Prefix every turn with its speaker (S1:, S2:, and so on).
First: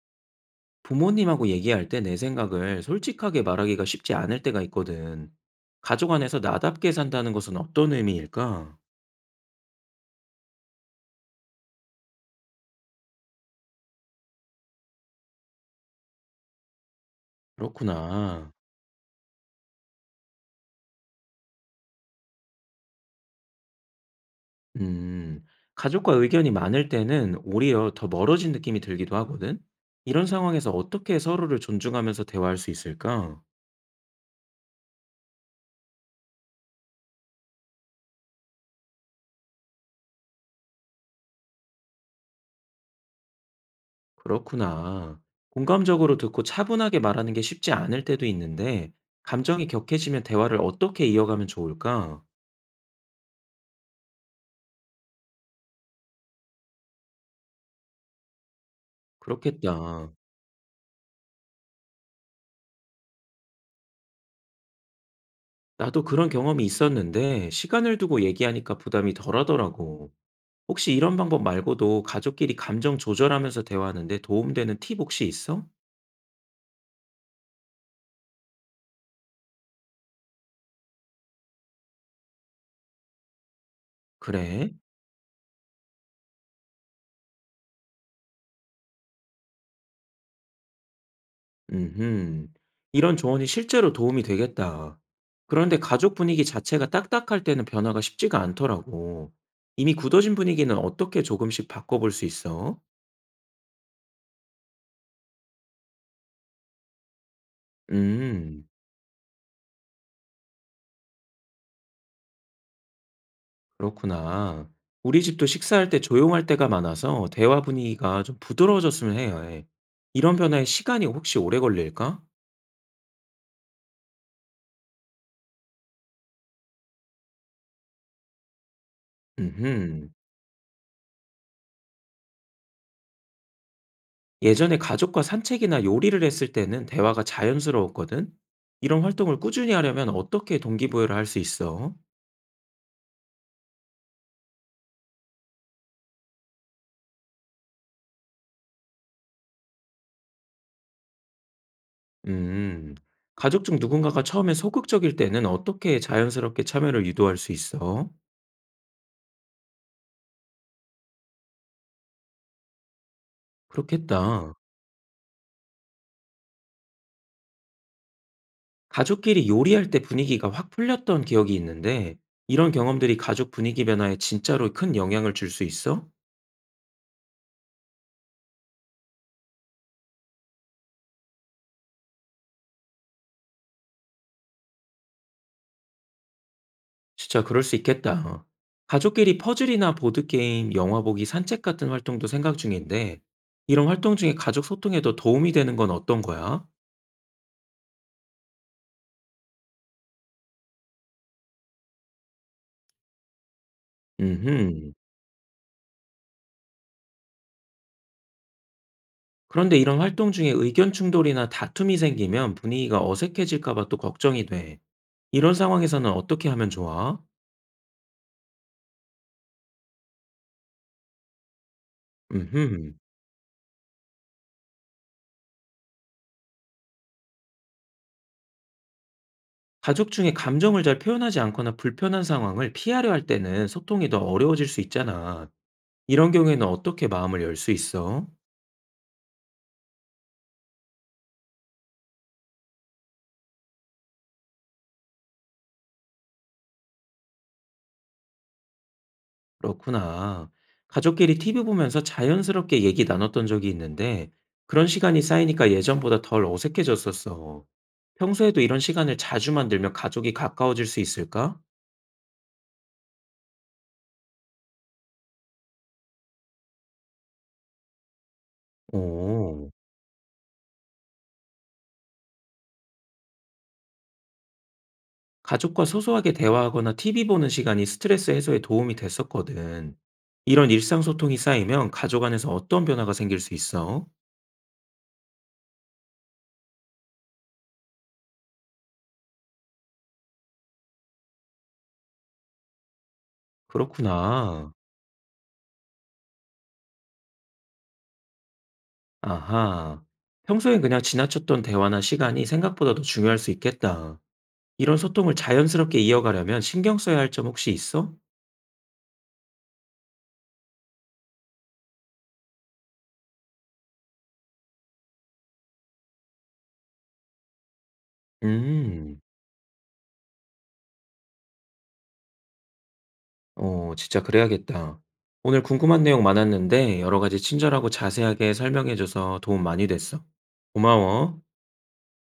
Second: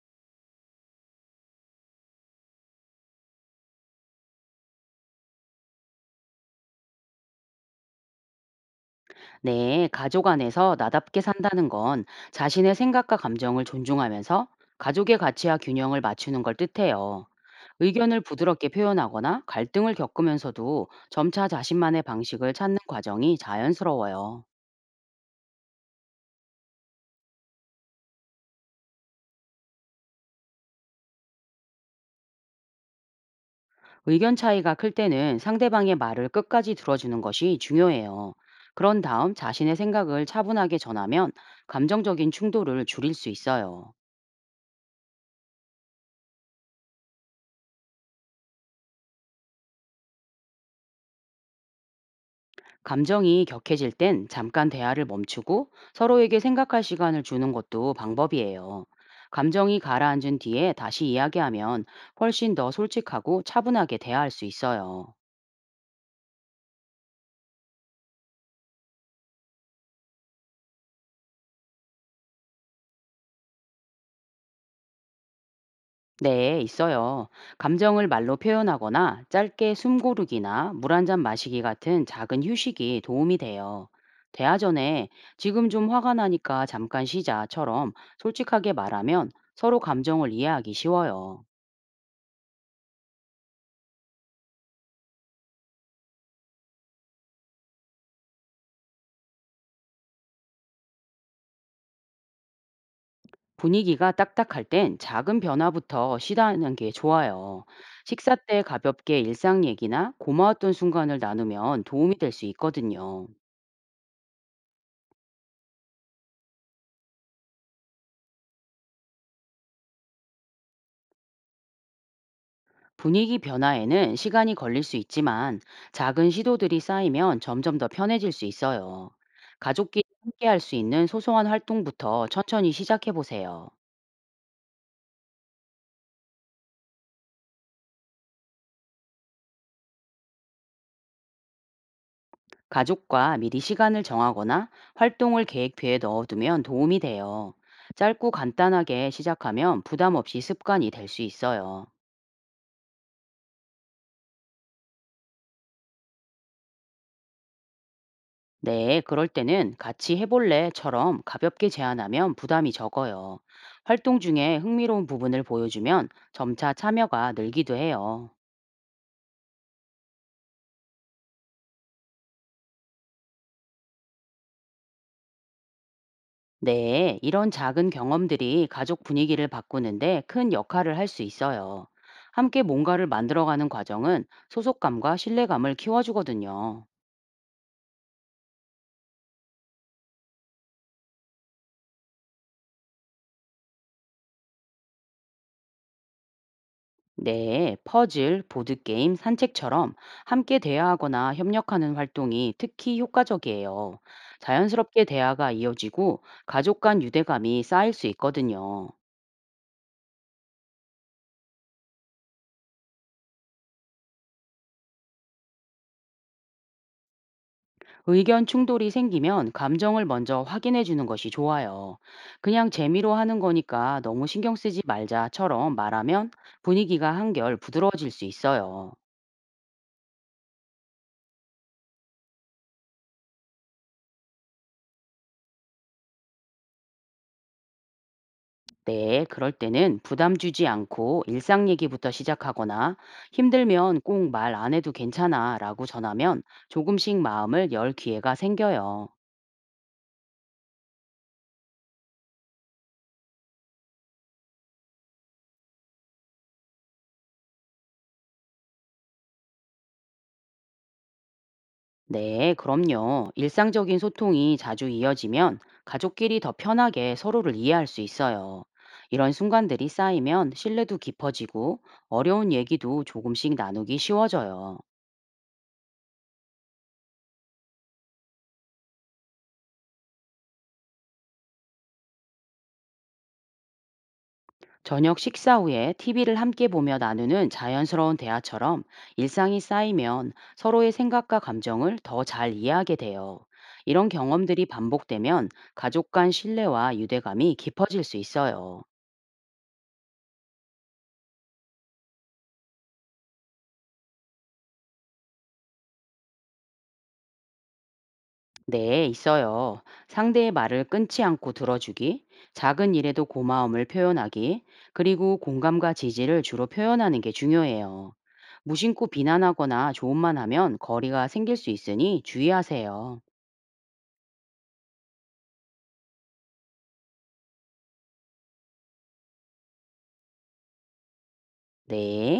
S1: 부모님하고 얘기할 때 내 생각을 솔직하게 말하기가 쉽지 않을 때가 있거든. 가족 안에서 나답게 산다는 것은 어떤 의미일까?
S2: 네, 가족 안에서 나답게 산다는 건 자신의 생각과 감정을 존중하면서 가족의 가치와 균형을 맞추는 걸 뜻해요. 의견을
S1: 그렇구나.
S2: 부드럽게 표현하거나 갈등을 겪으면서도 점차 자신만의 방식을 찾는 과정이 자연스러워요.
S1: 음, 가족과 의견이 많을 때는 오히려 더 멀어진 느낌이 들기도 하거든. 이런 상황에서 어떻게 서로를 존중하면서 대화할 수 있을까?
S2: 의견 차이가 클 때는 상대방의 말을 끝까지 들어주는 것이 중요해요. 그런 다음 자신의 생각을 차분하게 전하면 감정적인 충돌을 줄일 수 있어요.
S1: 그렇구나. 공감적으로 듣고 차분하게 말하는 게 쉽지 않을 때도 있는데, 감정이 격해지면 대화를 어떻게 이어가면 좋을까?
S2: 감정이 격해질 땐 잠깐 대화를 멈추고 서로에게 생각할 시간을 주는 것도 방법이에요. 감정이
S1: 그렇겠다.
S2: 가라앉은 뒤에 다시 이야기하면 훨씬 더 솔직하고 차분하게 대화할 수 있어요.
S1: 나도 그런 경험이 있었는데 시간을 두고 얘기하니까 부담이 덜하더라고. 혹시 이런 방법 말고도 가족끼리 감정 조절하면서 대화하는데 도움되는 팁 혹시 있어?
S2: 네, 있어요. 감정을 말로 표현하거나 짧게 숨 고르기나 물 한잔 마시기 같은 작은 휴식이 도움이 돼요. 대화
S1: 그래?
S2: 전에 지금 좀 화가 나니까 잠깐 쉬자처럼 솔직하게 말하면 서로 감정을 이해하기 쉬워요.
S1: 음흠. 이런 조언이 실제로 도움이 되겠다. 그런데 가족 분위기 자체가 딱딱할 때는 변화가 쉽지가 않더라고. 이미 굳어진 분위기는 어떻게 조금씩 바꿔볼 수 있어?
S2: 분위기가 딱딱할 땐 작은 변화부터 시도하는 게 좋아요. 식사 때
S1: 음.
S2: 가볍게 일상 얘기나 고마웠던 순간을 나누면 도움이 될 수 있거든요.
S1: 그렇구나. 우리 집도 식사할 때 조용할 때가 많아서 대화 분위기가 좀 부드러워졌으면 해요. 예. 이런 변화에 시간이 혹시 오래 걸릴까?
S2: 분위기 변화에는 시간이 걸릴 수 있지만 작은 시도들이 쌓이면 점점 더 편해질 수 있어요. 가족끼리
S1: 음흠.
S2: 함께 할 수 있는 소소한 활동부터 천천히 시작해 보세요.
S1: 예전에 가족과 산책이나 요리를 했을 때는 대화가 자연스러웠거든. 이런 활동을 꾸준히 하려면 어떻게 동기부여를 할 수 있어?
S2: 가족과 미리 시간을 정하거나 활동을 계획표에 넣어두면 도움이 돼요. 짧고 간단하게 시작하면 부담 없이 습관이 될 수 있어요.
S1: 음. 가족 중 누군가가 처음에 소극적일 때는 어떻게 자연스럽게 참여를 유도할 수 있어?
S2: 네, 그럴 때는 같이 해볼래처럼 가볍게 제안하면 부담이 적어요. 활동
S1: 그렇겠다.
S2: 중에 흥미로운 부분을 보여주면 점차 참여가 늘기도 해요.
S1: 가족끼리 요리할 때 분위기가 확 풀렸던 기억이 있는데, 이런 경험들이 가족 분위기 변화에 진짜로 큰 영향을 줄 수 있어?
S2: 네, 이런 작은 경험들이 가족 분위기를 바꾸는데 큰 역할을 할 수 있어요. 함께 뭔가를 만들어가는 과정은 소속감과 신뢰감을 키워주거든요.
S1: 진짜 그럴 수 있겠다. 가족끼리 퍼즐이나 보드게임, 영화 보기, 산책 같은 활동도 생각 중인데, 이런 활동 중에 가족 소통에도 도움이 되는 건 어떤 거야?
S2: 네, 퍼즐, 보드게임, 산책처럼 함께 대화하거나 협력하는 활동이 특히 효과적이에요.
S1: 음흠.
S2: 자연스럽게 대화가 이어지고 가족 간 유대감이 쌓일 수 있거든요.
S1: 그런데 이런 활동 중에 의견 충돌이나 다툼이 생기면 분위기가 어색해질까 봐 또 걱정이 돼. 이런 상황에서는 어떻게 하면 좋아?
S2: 의견 충돌이 생기면 감정을 먼저 확인해 주는 것이 좋아요. 그냥
S1: 음흠.
S2: 재미로 하는 거니까 너무 신경 쓰지 말자처럼 말하면 분위기가 한결 부드러워질 수 있어요.
S1: 가족 중에 감정을 잘 표현하지 않거나 불편한 상황을 피하려 할 때는 소통이 더 어려워질 수 있잖아. 이런 경우에는 어떻게 마음을 열 수 있어?
S2: 네, 그럴 때는 부담 주지 않고 일상 얘기부터 시작하거나 힘들면 꼭 말 안 해도 괜찮아 라고 전하면 조금씩 마음을 열 기회가 생겨요.
S1: 그렇구나. 가족끼리 TV 보면서 자연스럽게 얘기 나눴던 적이 있는데 그런 시간이 쌓이니까 예전보다 덜 어색해졌었어. 평소에도 이런 시간을 자주 만들면 가족이 가까워질 수 있을까?
S2: 네, 그럼요. 일상적인 소통이 자주 이어지면 가족끼리 더 편하게 서로를 이해할 수 있어요. 이런
S1: 오.
S2: 순간들이 쌓이면 신뢰도 깊어지고 어려운 얘기도 조금씩 나누기 쉬워져요.
S1: 가족과 소소하게 대화하거나 TV 보는 시간이 스트레스 해소에 도움이 됐었거든. 이런 일상 소통이 쌓이면 가족 안에서 어떤 변화가 생길 수 있어?
S2: 저녁 식사 후에 TV를 함께 보며 나누는 자연스러운 대화처럼 일상이 쌓이면 서로의 생각과 감정을 더 잘 이해하게 돼요. 이런 경험들이
S1: 그렇구나.
S2: 반복되면 가족 간 신뢰와 유대감이 깊어질 수 있어요.
S1: 아하. 평소엔 그냥 지나쳤던 대화나 시간이 생각보다 더 중요할 수 있겠다. 이런 소통을 자연스럽게 이어가려면 신경 써야 할 점 혹시 있어?
S2: 네, 있어요. 상대의 말을 끊지 않고 들어주기, 작은 일에도 고마움을 표현하기, 그리고 공감과 지지를 주로 표현하는 게 중요해요. 무심코
S1: 음,
S2: 비난하거나 조언만 하면 거리가 생길 수 있으니 주의하세요.
S1: 진짜 그래야겠다. 오늘 궁금한 내용 많았는데 여러 가지 친절하고 자세하게 설명해줘서 도움 많이 됐어. 고마워.
S2: 네.